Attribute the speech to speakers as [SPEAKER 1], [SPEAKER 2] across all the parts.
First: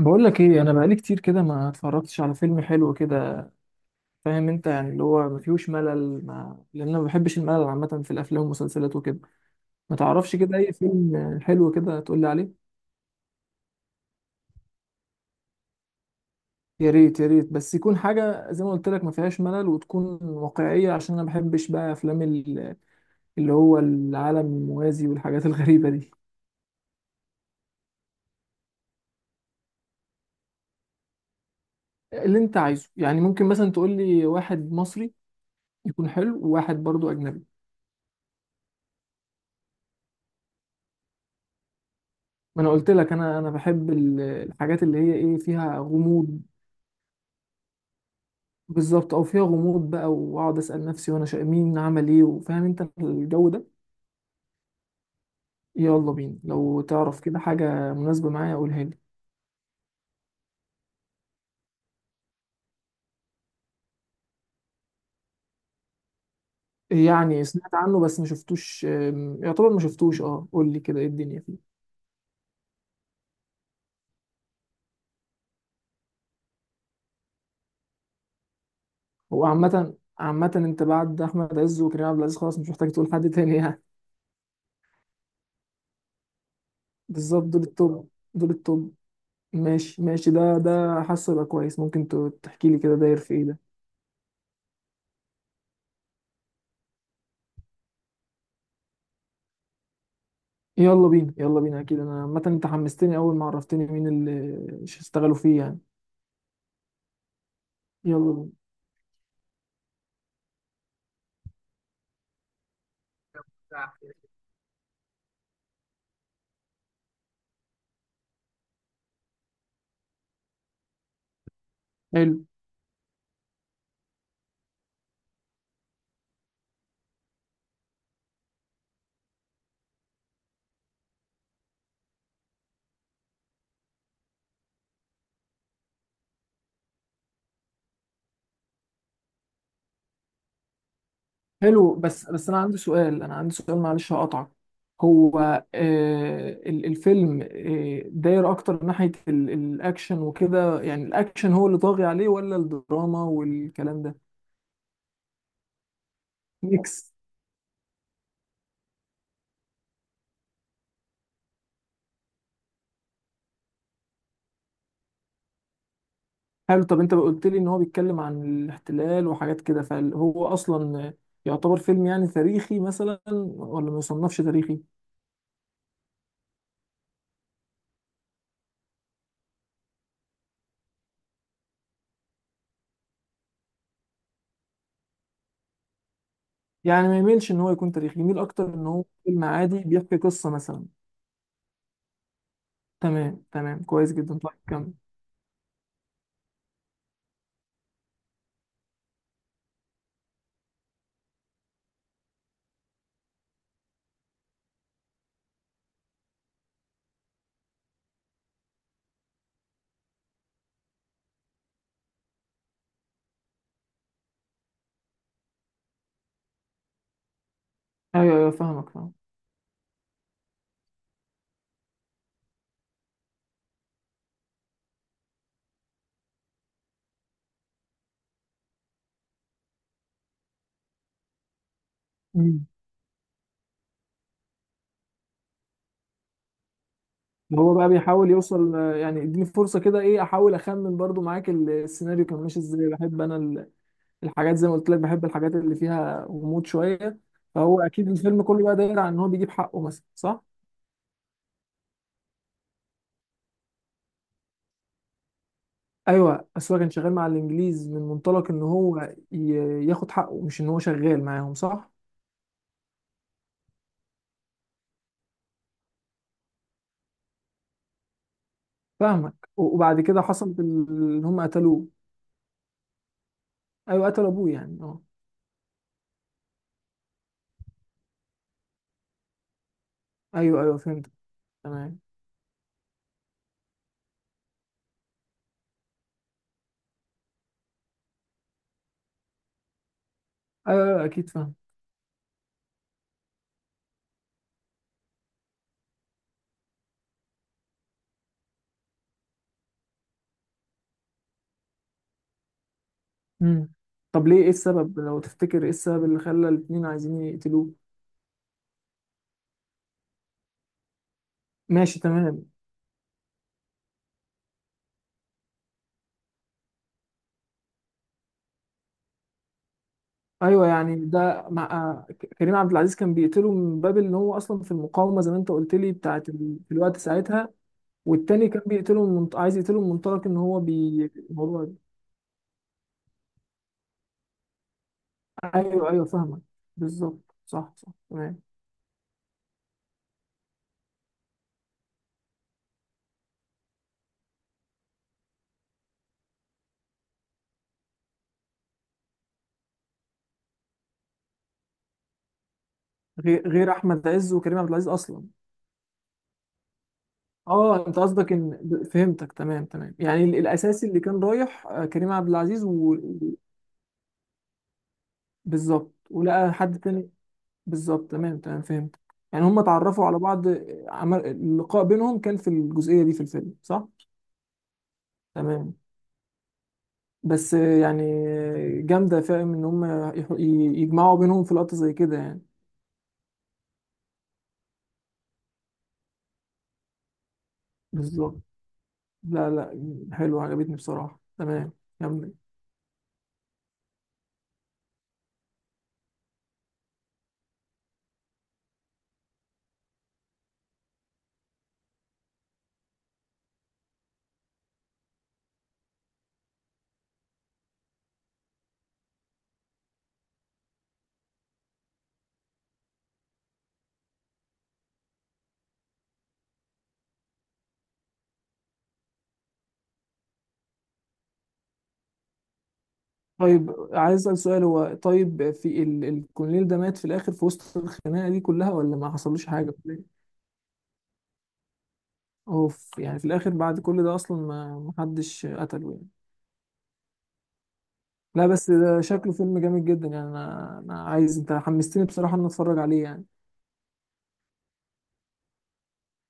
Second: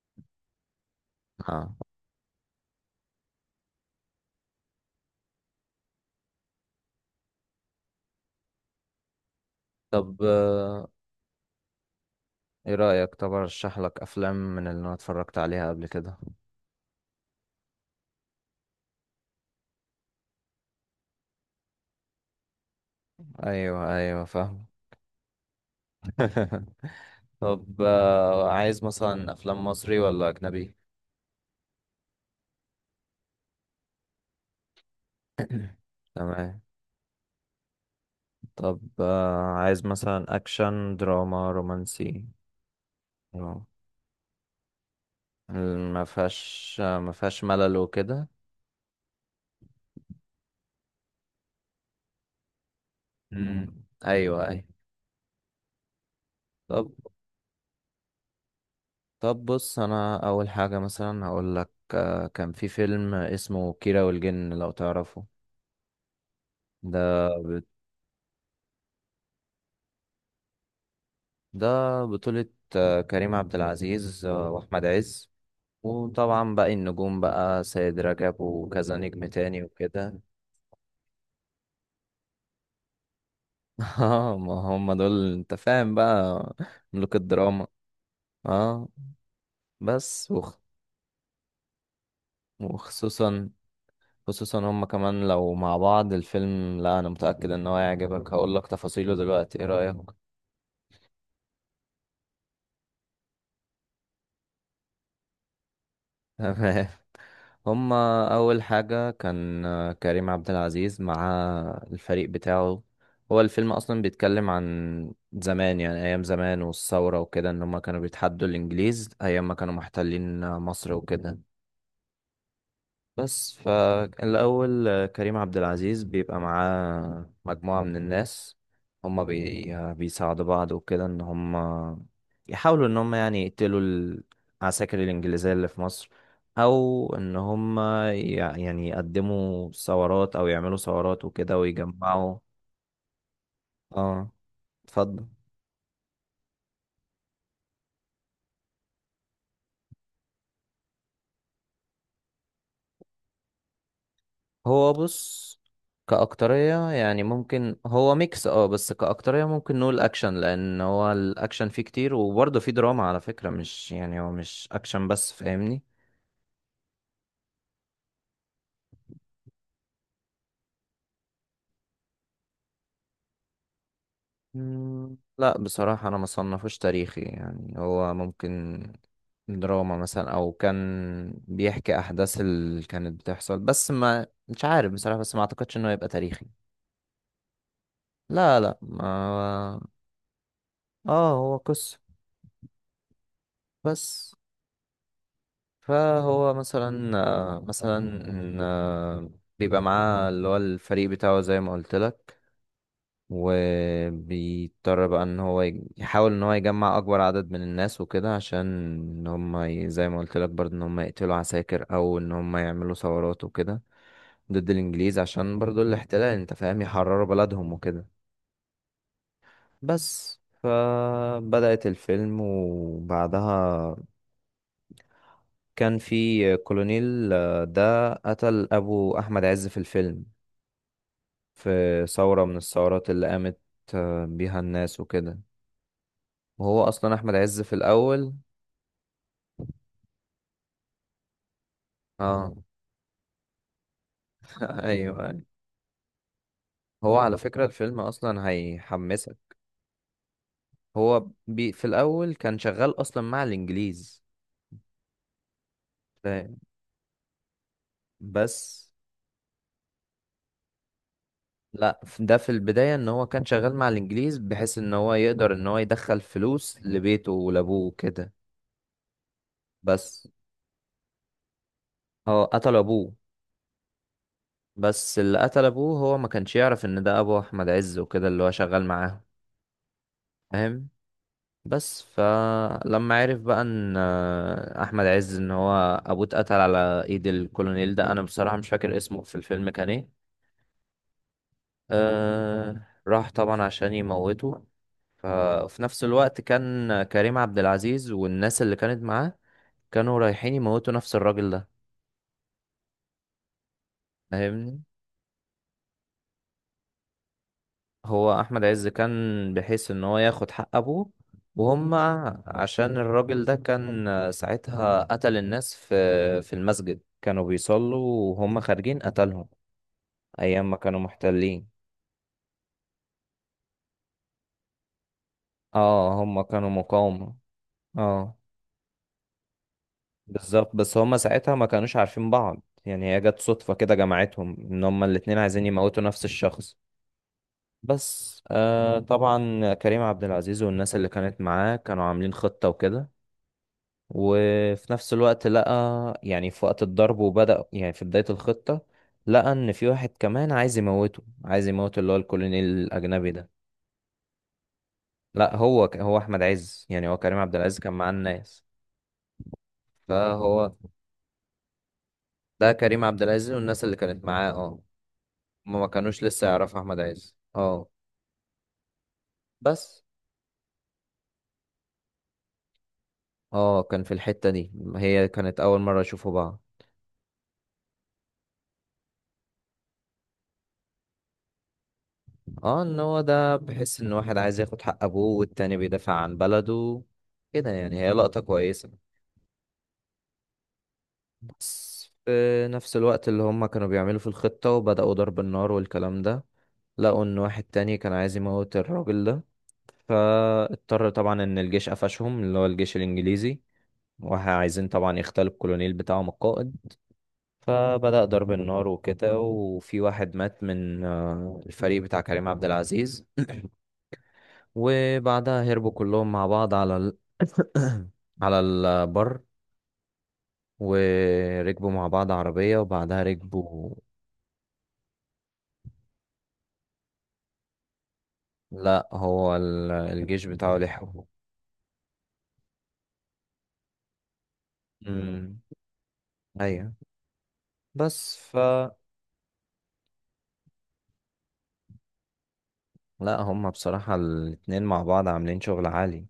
[SPEAKER 1] بقول لك ايه، انا بقالي كتير كده ما
[SPEAKER 2] اه.
[SPEAKER 1] اتفرجتش على فيلم حلو كده. فاهم انت، يعني اللي هو ما فيهوش ملل ما... لان انا ما بحبش الملل عامه في الافلام والمسلسلات وكده. ما
[SPEAKER 2] طب،
[SPEAKER 1] تعرفش كده اي فيلم حلو كده تقول لي عليه؟
[SPEAKER 2] ايه رأيك؟ طب ارشح لك افلام من اللي انا اتفرجت عليها قبل كده.
[SPEAKER 1] يا ريت يا ريت، بس يكون حاجه زي ما قلت لك ما فيهاش ملل وتكون واقعيه، عشان انا ما بحبش بقى افلام اللي هو
[SPEAKER 2] ايوه، ايوه،
[SPEAKER 1] العالم
[SPEAKER 2] فاهم.
[SPEAKER 1] الموازي والحاجات الغريبه دي.
[SPEAKER 2] طب، عايز مثلا افلام مصري ولا اجنبي؟
[SPEAKER 1] اللي انت عايزه، يعني ممكن مثلا تقول لي واحد مصري يكون حلو
[SPEAKER 2] تمام.
[SPEAKER 1] وواحد برضو اجنبي.
[SPEAKER 2] طب، عايز مثلا اكشن دراما رومانسي؟
[SPEAKER 1] ما انا قلت لك، انا
[SPEAKER 2] آه،
[SPEAKER 1] بحب الحاجات اللي هي ايه، فيها
[SPEAKER 2] ما
[SPEAKER 1] غموض.
[SPEAKER 2] فيهاش ما فيهاش ملل وكده.
[SPEAKER 1] بالظبط، او فيها غموض بقى واقعد اسال نفسي وانا شا... مين عمل ايه، وفاهم انت الجو ده.
[SPEAKER 2] مم. ايوه، ايوه.
[SPEAKER 1] يلا بينا، لو
[SPEAKER 2] طب
[SPEAKER 1] تعرف كده حاجه مناسبه معايا قولها لي.
[SPEAKER 2] طب بص، انا اول حاجة مثلا هقول لك كان في فيلم اسمه كيرة والجن لو تعرفه.
[SPEAKER 1] يعني
[SPEAKER 2] ده
[SPEAKER 1] سمعت عنه بس ما شفتوش، يعتبر ما شفتوش. اه قول لي كده ايه الدنيا
[SPEAKER 2] ده
[SPEAKER 1] فيه.
[SPEAKER 2] بطولة كريم عبد العزيز وأحمد عز. وطبعا باقي النجوم بقى سيد رجب وكذا نجم
[SPEAKER 1] هو
[SPEAKER 2] تاني
[SPEAKER 1] عامه
[SPEAKER 2] وكده.
[SPEAKER 1] عامه انت بعد احمد عز وكريم عبد العزيز خلاص مش محتاج تقول حد تاني يعني.
[SPEAKER 2] اه، ما هم دول، انت فاهم، بقى ملوك
[SPEAKER 1] بالظبط، دول
[SPEAKER 2] الدراما.
[SPEAKER 1] التوب، دول
[SPEAKER 2] اه،
[SPEAKER 1] التوب. ماشي
[SPEAKER 2] بس
[SPEAKER 1] ماشي، ده حاسه يبقى كويس. ممكن تحكي لي كده داير في ايه
[SPEAKER 2] وخصوصا
[SPEAKER 1] ده؟
[SPEAKER 2] خصوصا هم كمان لو مع بعض الفيلم، لا انا متأكد ان هو هيعجبك. هقول لك تفاصيله دلوقتي، ايه رأيك؟
[SPEAKER 1] يلا بينا يلا بينا، اكيد انا عامه انت حمستني اول ما عرفتني مين اللي اشتغلوا فيه يعني.
[SPEAKER 2] تمام. هما
[SPEAKER 1] يلا بينا.
[SPEAKER 2] أول حاجة كان كريم عبد العزيز مع الفريق بتاعه. هو الفيلم أصلا بيتكلم عن زمان، يعني أيام زمان والثورة وكده، إن هما كانوا بيتحدوا الإنجليز أيام ما كانوا محتلين مصر وكده.
[SPEAKER 1] حلو.
[SPEAKER 2] بس فالأول، كريم عبد العزيز بيبقى معاه مجموعة من الناس. هما بي... آه، بيساعدوا بعض وكده إن هما يحاولوا إن هما يعني يقتلوا العساكر الإنجليزية اللي في مصر. أو إن هما يعني يقدموا ثورات أو يعملوا ثورات وكده
[SPEAKER 1] حلو، بس
[SPEAKER 2] ويجمعوا.
[SPEAKER 1] بس انا عندي سؤال، انا عندي سؤال، معلش
[SPEAKER 2] اه،
[SPEAKER 1] هقطعك.
[SPEAKER 2] اتفضل.
[SPEAKER 1] هو آه، الفيلم آه داير اكتر ناحية الاكشن وكده؟ يعني الاكشن هو اللي طاغي عليه ولا الدراما والكلام ده؟
[SPEAKER 2] هو بص، كأكترية
[SPEAKER 1] ميكس.
[SPEAKER 2] يعني ممكن هو ميكس. اه، بس كأكترية ممكن نقول أكشن لأن هو الأكشن فيه كتير، وبرضه فيه دراما على فكرة، مش يعني هو مش أكشن بس، فاهمني؟
[SPEAKER 1] حلو. طب انت قلت لي ان هو بيتكلم عن الاحتلال وحاجات كده، فهو اصلا يعتبر فيلم يعني تاريخي مثلا، ولا ما يصنفش تاريخي؟
[SPEAKER 2] مم، لا، بصراحة أنا ما صنفوش تاريخي، يعني هو ممكن دراما مثلا، أو كان بيحكي أحداث اللي كانت بتحصل، بس ما مش عارف بصراحة، بس ما أعتقدش إنه يبقى تاريخي.
[SPEAKER 1] يعني ما يميلش ان هو يكون تاريخي، يميل
[SPEAKER 2] لا،
[SPEAKER 1] اكتر
[SPEAKER 2] لا،
[SPEAKER 1] ان هو فيلم
[SPEAKER 2] ما
[SPEAKER 1] عادي بيحكي قصة مثلا.
[SPEAKER 2] اه، هو قصة.
[SPEAKER 1] تمام تمام، كويس
[SPEAKER 2] بس
[SPEAKER 1] جدا، طيب كمل.
[SPEAKER 2] فهو مثلا مثلا آه، بيبقى معاه اللي هو الفريق بتاعه زي ما قلت لك. وبيضطر بقى ان هو يحاول ان هو يجمع اكبر عدد من الناس وكده، عشان ان هم زي ما قلت لك برضه ان هم يقتلوا عساكر او ان هم يعملوا ثورات وكده ضد الانجليز، عشان برضه الاحتلال، انت فاهم، يحرروا بلدهم وكده.
[SPEAKER 1] ايوه ايوه، فاهمك فاهم.
[SPEAKER 2] بس فبدأت الفيلم وبعدها كان في كولونيل، ده قتل أبو أحمد عز في الفيلم في ثورة من
[SPEAKER 1] مم.
[SPEAKER 2] الثورات اللي قامت بيها الناس وكده. وهو أصلا أحمد عز في
[SPEAKER 1] هو بقى بيحاول
[SPEAKER 2] الأول.
[SPEAKER 1] يوصل آه، يعني اديني فرصة كده ايه، احاول اخمن برضو معاك السيناريو كان
[SPEAKER 2] اه.
[SPEAKER 1] ماشي ازاي. بحب انا الحاجات زي ما قلت لك،
[SPEAKER 2] أيوه،
[SPEAKER 1] بحب
[SPEAKER 2] أيوة.
[SPEAKER 1] الحاجات اللي فيها غموض
[SPEAKER 2] هو
[SPEAKER 1] شوية.
[SPEAKER 2] على فكرة
[SPEAKER 1] فهو
[SPEAKER 2] الفيلم
[SPEAKER 1] اكيد الفيلم
[SPEAKER 2] أصلا
[SPEAKER 1] كله بقى داير عن ان هو
[SPEAKER 2] هيحمسك.
[SPEAKER 1] بيجيب حقه مثلا، صح؟
[SPEAKER 2] هو في الأول كان شغال أصلا مع الإنجليز،
[SPEAKER 1] ايوه،
[SPEAKER 2] فاهم؟
[SPEAKER 1] بس هو كان شغال مع الانجليز من منطلق ان
[SPEAKER 2] بس،
[SPEAKER 1] هو ياخد حقه، مش ان هو شغال معاهم، صح؟
[SPEAKER 2] لا، ده في البداية إن هو كان شغال مع الإنجليز بحيث إن هو يقدر إن هو يدخل فلوس لبيته ولأبوه كده.
[SPEAKER 1] فاهمك. و- وبعد كده
[SPEAKER 2] بس
[SPEAKER 1] حصل ان هم قتلوه.
[SPEAKER 2] هو قتل أبوه.
[SPEAKER 1] ايوه قتلوا ابوه يعني، اه.
[SPEAKER 2] بس اللي قتل ابوه هو ما كانش يعرف ان ده ابو احمد عز وكده، اللي هو شغال معاه،
[SPEAKER 1] ايوه ايوه
[SPEAKER 2] فاهم؟
[SPEAKER 1] فهمت. تمام.
[SPEAKER 2] بس فلما عرف بقى ان احمد عز ان هو ابوه اتقتل على ايد الكولونيل ده، انا بصراحة مش فاكر اسمه في الفيلم كان ايه.
[SPEAKER 1] ايوه أيوة، اكيد فاهم.
[SPEAKER 2] أه، راح طبعا عشان يموته. ففي نفس الوقت كان كريم عبد العزيز والناس اللي كانت معاه كانوا رايحين يموتوا نفس الراجل ده،
[SPEAKER 1] مم. طب ليه، ايه
[SPEAKER 2] فاهمني.
[SPEAKER 1] السبب لو تفتكر، ايه السبب اللي خلى الاتنين عايزين يقتلوه؟
[SPEAKER 2] هو احمد عز كان بحيث ان هو ياخد حق ابوه، وهم
[SPEAKER 1] ماشي تمام.
[SPEAKER 2] عشان الراجل ده كان ساعتها قتل الناس في المسجد، كانوا بيصلوا وهم خارجين قتلهم
[SPEAKER 1] ايوه
[SPEAKER 2] ايام ما
[SPEAKER 1] يعني
[SPEAKER 2] كانوا
[SPEAKER 1] ده مع
[SPEAKER 2] محتلين.
[SPEAKER 1] آه، كريم عبد العزيز كان بيقتله من باب ان هو اصلا في المقاومه زي ما انت قلت لي
[SPEAKER 2] اه،
[SPEAKER 1] بتاعت
[SPEAKER 2] هم
[SPEAKER 1] ال...
[SPEAKER 2] كانوا
[SPEAKER 1] في الوقت
[SPEAKER 2] مقاومة.
[SPEAKER 1] ساعتها.
[SPEAKER 2] اه.
[SPEAKER 1] والتاني كان بيقتله من منط... عايز يقتله من منطلق ان هو
[SPEAKER 2] بالظبط. بس
[SPEAKER 1] بي
[SPEAKER 2] هم ساعتها
[SPEAKER 1] الموضوع
[SPEAKER 2] ما
[SPEAKER 1] ده.
[SPEAKER 2] كانوش عارفين بعض، يعني هي جت صدفة كده جمعتهم ان هم الاتنين عايزين
[SPEAKER 1] ايوه
[SPEAKER 2] يموتوا
[SPEAKER 1] ايوه
[SPEAKER 2] نفس
[SPEAKER 1] فاهمك.
[SPEAKER 2] الشخص.
[SPEAKER 1] بالظبط، صح صح، تمام.
[SPEAKER 2] بس، طبعا كريم عبد العزيز والناس اللي كانت معاه كانوا عاملين خطة وكده. وفي نفس الوقت لقى، يعني في وقت الضرب وبدأ، يعني في بداية الخطة لقى ان في واحد كمان عايز يموته، عايز يموت اللي هو الكولونيل الاجنبي
[SPEAKER 1] غير
[SPEAKER 2] ده.
[SPEAKER 1] غير احمد عز وكريم عبد العزيز اصلا؟
[SPEAKER 2] لا، هو هو احمد عز، يعني هو كريم عبد العزيز
[SPEAKER 1] اه
[SPEAKER 2] كان
[SPEAKER 1] انت
[SPEAKER 2] معاه
[SPEAKER 1] قصدك ان،
[SPEAKER 2] الناس.
[SPEAKER 1] فهمتك تمام تمام، يعني
[SPEAKER 2] فهو
[SPEAKER 1] الاساسي اللي كان رايح آه، كريم عبد العزيز
[SPEAKER 2] ده
[SPEAKER 1] و...
[SPEAKER 2] كريم عبد العزيز والناس اللي كانت معاه، اه. هما ما
[SPEAKER 1] بالظبط،
[SPEAKER 2] كانوش لسه
[SPEAKER 1] ولقى حد
[SPEAKER 2] يعرفوا احمد
[SPEAKER 1] تاني.
[SPEAKER 2] عز، اه.
[SPEAKER 1] بالظبط تمام تمام فهمت. يعني هم
[SPEAKER 2] بس،
[SPEAKER 1] اتعرفوا على بعض، عمل اللقاء بينهم كان في الجزئية دي في الفيلم،
[SPEAKER 2] اه،
[SPEAKER 1] صح؟
[SPEAKER 2] كان في الحتة دي، هي كانت
[SPEAKER 1] تمام.
[SPEAKER 2] اول مرة يشوفوا بعض.
[SPEAKER 1] بس يعني جامدة، فاهم ان هم يح- ي- يجمعوا بينهم في لقطة زي كده يعني.
[SPEAKER 2] اه. ان هو ده بحس ان واحد عايز ياخد حق ابوه والتاني بيدافع عن بلده، كده يعني هي لقطة
[SPEAKER 1] بالظبط.
[SPEAKER 2] كويسة.
[SPEAKER 1] لا لا، حلوة عجبتني بصراحة، تمام.
[SPEAKER 2] بس
[SPEAKER 1] كمل.
[SPEAKER 2] في نفس الوقت اللي هم كانوا بيعملوا في الخطة وبدأوا ضرب النار والكلام ده، لقوا إن واحد تاني كان عايز يموت الراجل ده. فاضطر طبعا إن الجيش قفشهم، اللي هو الجيش الإنجليزي، وعايزين طبعا يختلوا الكولونيل بتاعهم القائد. فبدأ ضرب النار وكده، وفي واحد مات من الفريق بتاع كريم عبد العزيز. وبعدها هربوا كلهم مع بعض على البر، وركبوا مع بعض عربية وبعدها
[SPEAKER 1] طيب
[SPEAKER 2] ركبوا.
[SPEAKER 1] عايز اسأل سؤال، هو طيب في ال... الكولونيل ده مات في الاخر في وسط الخناقة دي كلها، ولا
[SPEAKER 2] لا،
[SPEAKER 1] ما حصلوش
[SPEAKER 2] هو
[SPEAKER 1] حاجة في الآخر؟
[SPEAKER 2] الجيش بتاعه لحقه.
[SPEAKER 1] اوف، يعني في الاخر بعد كل ده اصلا، ما حدش
[SPEAKER 2] امم،
[SPEAKER 1] قتله يعني.
[SPEAKER 2] ايوه، بس
[SPEAKER 1] لا بس ده شكله فيلم جامد جدا يعني، انا عايز، انت حمستني بصراحه ان أنا اتفرج عليه يعني.
[SPEAKER 2] لا، هما بصراحة الاتنين مع بعض عاملين شغل عالي.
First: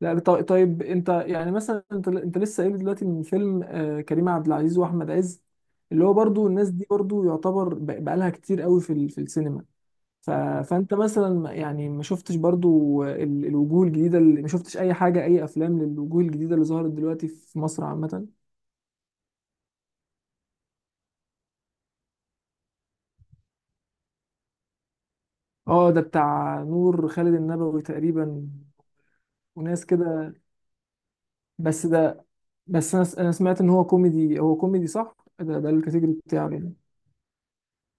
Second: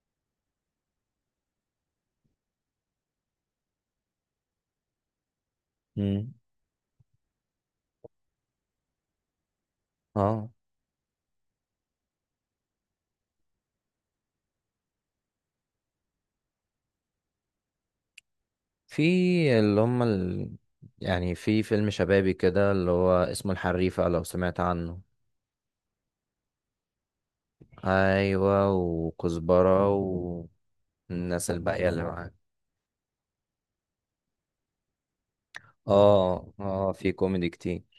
[SPEAKER 1] لا طيب انت يعني مثلا، انت لسه قايل دلوقتي من فيلم آه، كريم عبد العزيز واحمد عز، اللي هو
[SPEAKER 2] امم،
[SPEAKER 1] برضو الناس دي برضو يعتبر بقالها كتير قوي في في السينما. ف...
[SPEAKER 2] اه،
[SPEAKER 1] فانت مثلا يعني ما شفتش برضو الوجوه الجديده، اللي ما شفتش اي حاجه، اي افلام للوجوه الجديده اللي ظهرت دلوقتي في مصر عامه؟
[SPEAKER 2] في اللي هما يعني في فيلم شبابي كده اللي هو اسمه الحريفة لو سمعت عنه.
[SPEAKER 1] اه ده بتاع نور خالد النبوي تقريبا
[SPEAKER 2] ايوه،
[SPEAKER 1] وناس
[SPEAKER 2] وكزبرة
[SPEAKER 1] كده.
[SPEAKER 2] والناس
[SPEAKER 1] بس
[SPEAKER 2] الباقية اللي
[SPEAKER 1] ده،
[SPEAKER 2] معاك.
[SPEAKER 1] بس انا أنا سمعت ان هو كوميدي، هو كوميدي صح؟ ده الكاتيجوري بتاعه
[SPEAKER 2] اه،
[SPEAKER 1] يعني.
[SPEAKER 2] اه، في كوميدي كتير.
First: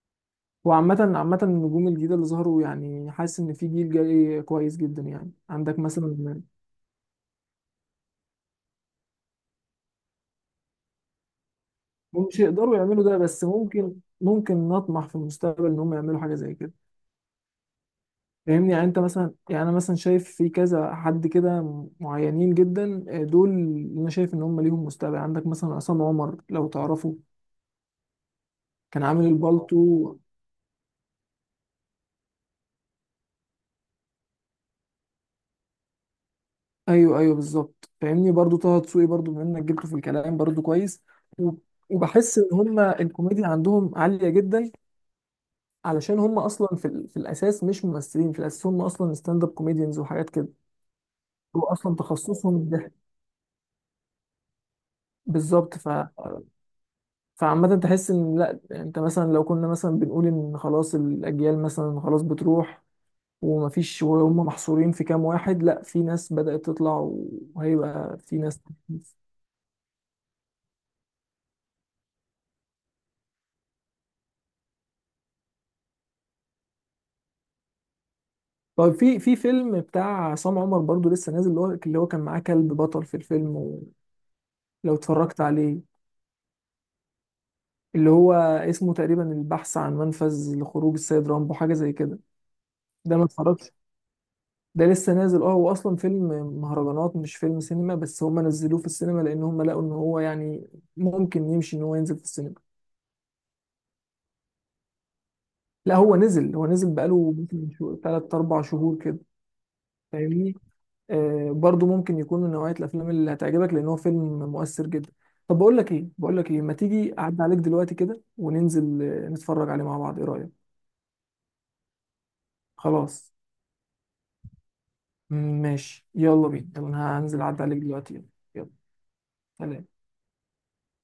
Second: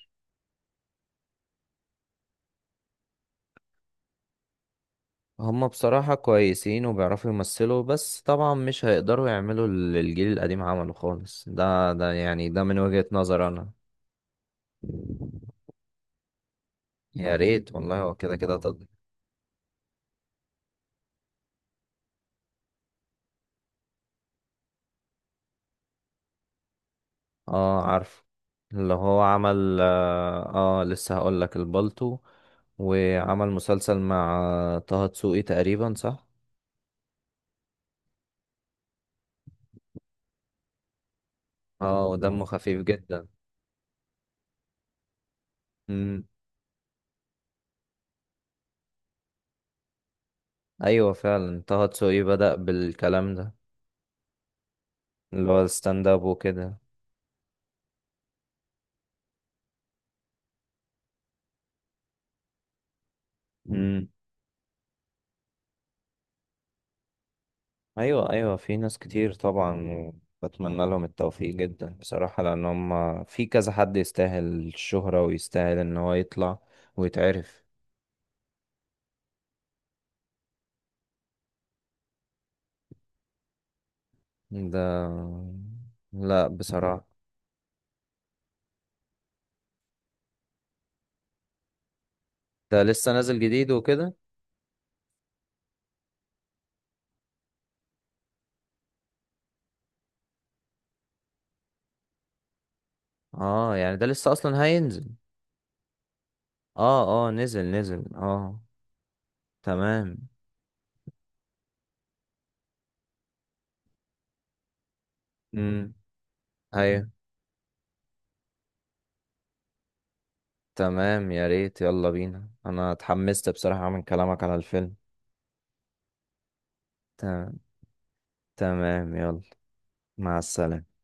[SPEAKER 1] وعامة عامة النجوم الجديدة اللي ظهروا، يعني حاسس ان في جيل جاي كويس جدا، يعني
[SPEAKER 2] هم
[SPEAKER 1] عندك
[SPEAKER 2] بصراحة
[SPEAKER 1] مثلا،
[SPEAKER 2] كويسين وبيعرفوا يمثلوا، بس طبعا مش هيقدروا يعملوا اللي الجيل القديم عمله خالص، ده
[SPEAKER 1] هم مش
[SPEAKER 2] يعني ده
[SPEAKER 1] يقدروا
[SPEAKER 2] من
[SPEAKER 1] يعملوا
[SPEAKER 2] وجهة
[SPEAKER 1] ده بس
[SPEAKER 2] نظر أنا.
[SPEAKER 1] ممكن، ممكن نطمح في المستقبل ان هم يعملوا حاجة زي كده.
[SPEAKER 2] يا ريت والله، هو كده كده
[SPEAKER 1] فاهمني يعني؟ انت مثلا، يعني انا مثلا شايف في كذا حد كده معينين جدا آه، دول انا شايف ان هم ليهم مستقبل. عندك مثلا عصام عمر لو تعرفه،
[SPEAKER 2] اه، عارف، اللي
[SPEAKER 1] كان
[SPEAKER 2] هو
[SPEAKER 1] عامل اه
[SPEAKER 2] عمل
[SPEAKER 1] البالتو.
[SPEAKER 2] لسه هقولك البالتو. وعمل مسلسل مع طه دسوقي تقريبا، صح؟
[SPEAKER 1] ايوه ايوه بالظبط، فاهمني. برضو طه دسوقي برضو، بما انك جبته في الكلام برضو كويس، و-
[SPEAKER 2] اه،
[SPEAKER 1] وبحس
[SPEAKER 2] ودمه
[SPEAKER 1] ان
[SPEAKER 2] خفيف
[SPEAKER 1] هما
[SPEAKER 2] جدا.
[SPEAKER 1] الكوميديا عندهم عاليه جدا، علشان
[SPEAKER 2] مم.
[SPEAKER 1] هما اصلا في، ال... في الاساس مش ممثلين، في الاساس هما اصلا ستاند اب كوميديانز وحاجات كده.
[SPEAKER 2] أيوة،
[SPEAKER 1] هو
[SPEAKER 2] فعلا طه
[SPEAKER 1] اصلا
[SPEAKER 2] دسوقي بدأ
[SPEAKER 1] تخصصهم الضحك.
[SPEAKER 2] بالكلام ده، اللي هو
[SPEAKER 1] بالظبط ف،
[SPEAKER 2] الستاند اب وكده.
[SPEAKER 1] فعامة تحس ان لا، انت مثلا لو كنا مثلا بنقول ان خلاص الاجيال مثلا خلاص بتروح، ومفيش
[SPEAKER 2] مم.
[SPEAKER 1] وهم محصورين في كام واحد، لا في ناس بدأت تطلع، وهيبقى
[SPEAKER 2] ايوه،
[SPEAKER 1] في
[SPEAKER 2] ايوه،
[SPEAKER 1] ناس.
[SPEAKER 2] في ناس كتير طبعا. بتمنى لهم التوفيق جدا بصراحة، لان هم في كذا حد يستاهل الشهرة ويستاهل ان هو يطلع ويتعرف.
[SPEAKER 1] طيب في، في فيلم بتاع عصام عمر برضو لسه نازل، اللي هو كان معاه كلب بطل في الفيلم، ولو
[SPEAKER 2] ده
[SPEAKER 1] اتفرجت عليه،
[SPEAKER 2] لا، بصراحة
[SPEAKER 1] اللي هو اسمه تقريبا البحث عن منفذ لخروج السيد رامبو، حاجة زي كده.
[SPEAKER 2] ده لسه
[SPEAKER 1] ده ما
[SPEAKER 2] نازل
[SPEAKER 1] اتفرجتش.
[SPEAKER 2] جديد وكده.
[SPEAKER 1] ده لسه نازل، اه هو اصلا فيلم مهرجانات، مش فيلم سينما، بس هم نزلوه في السينما لان هم لقوا ان هو يعني ممكن يمشي ان هو ينزل في السينما.
[SPEAKER 2] اه، يعني ده لسه اصلا هينزل؟
[SPEAKER 1] لا هو نزل، هو نزل
[SPEAKER 2] اه، اه،
[SPEAKER 1] بقاله
[SPEAKER 2] نزل،
[SPEAKER 1] ممكن
[SPEAKER 2] نزل،
[SPEAKER 1] 3
[SPEAKER 2] اه.
[SPEAKER 1] 4 شهور كده.
[SPEAKER 2] تمام.
[SPEAKER 1] فاهمني. آه، برضو ممكن يكون من نوعية الأفلام اللي هتعجبك لأن هو فيلم مؤثر جدا. طب بقول لك
[SPEAKER 2] امم،
[SPEAKER 1] إيه، بقول لك إيه، ما
[SPEAKER 2] ايوه،
[SPEAKER 1] تيجي أعدي عليك دلوقتي كده وننزل آه، نتفرج عليه مع بعض، إيه رأيك؟
[SPEAKER 2] تمام، يا ريت، يلا بينا، انا
[SPEAKER 1] خلاص
[SPEAKER 2] اتحمست بصراحة من كلامك على الفيلم.
[SPEAKER 1] ماشي يلا بينا، يلا أنا هنزل
[SPEAKER 2] ت-
[SPEAKER 1] أعدي عليك دلوقتي، يلا يلا.
[SPEAKER 2] تمام، يلا،
[SPEAKER 1] سلام.
[SPEAKER 2] مع السلامة.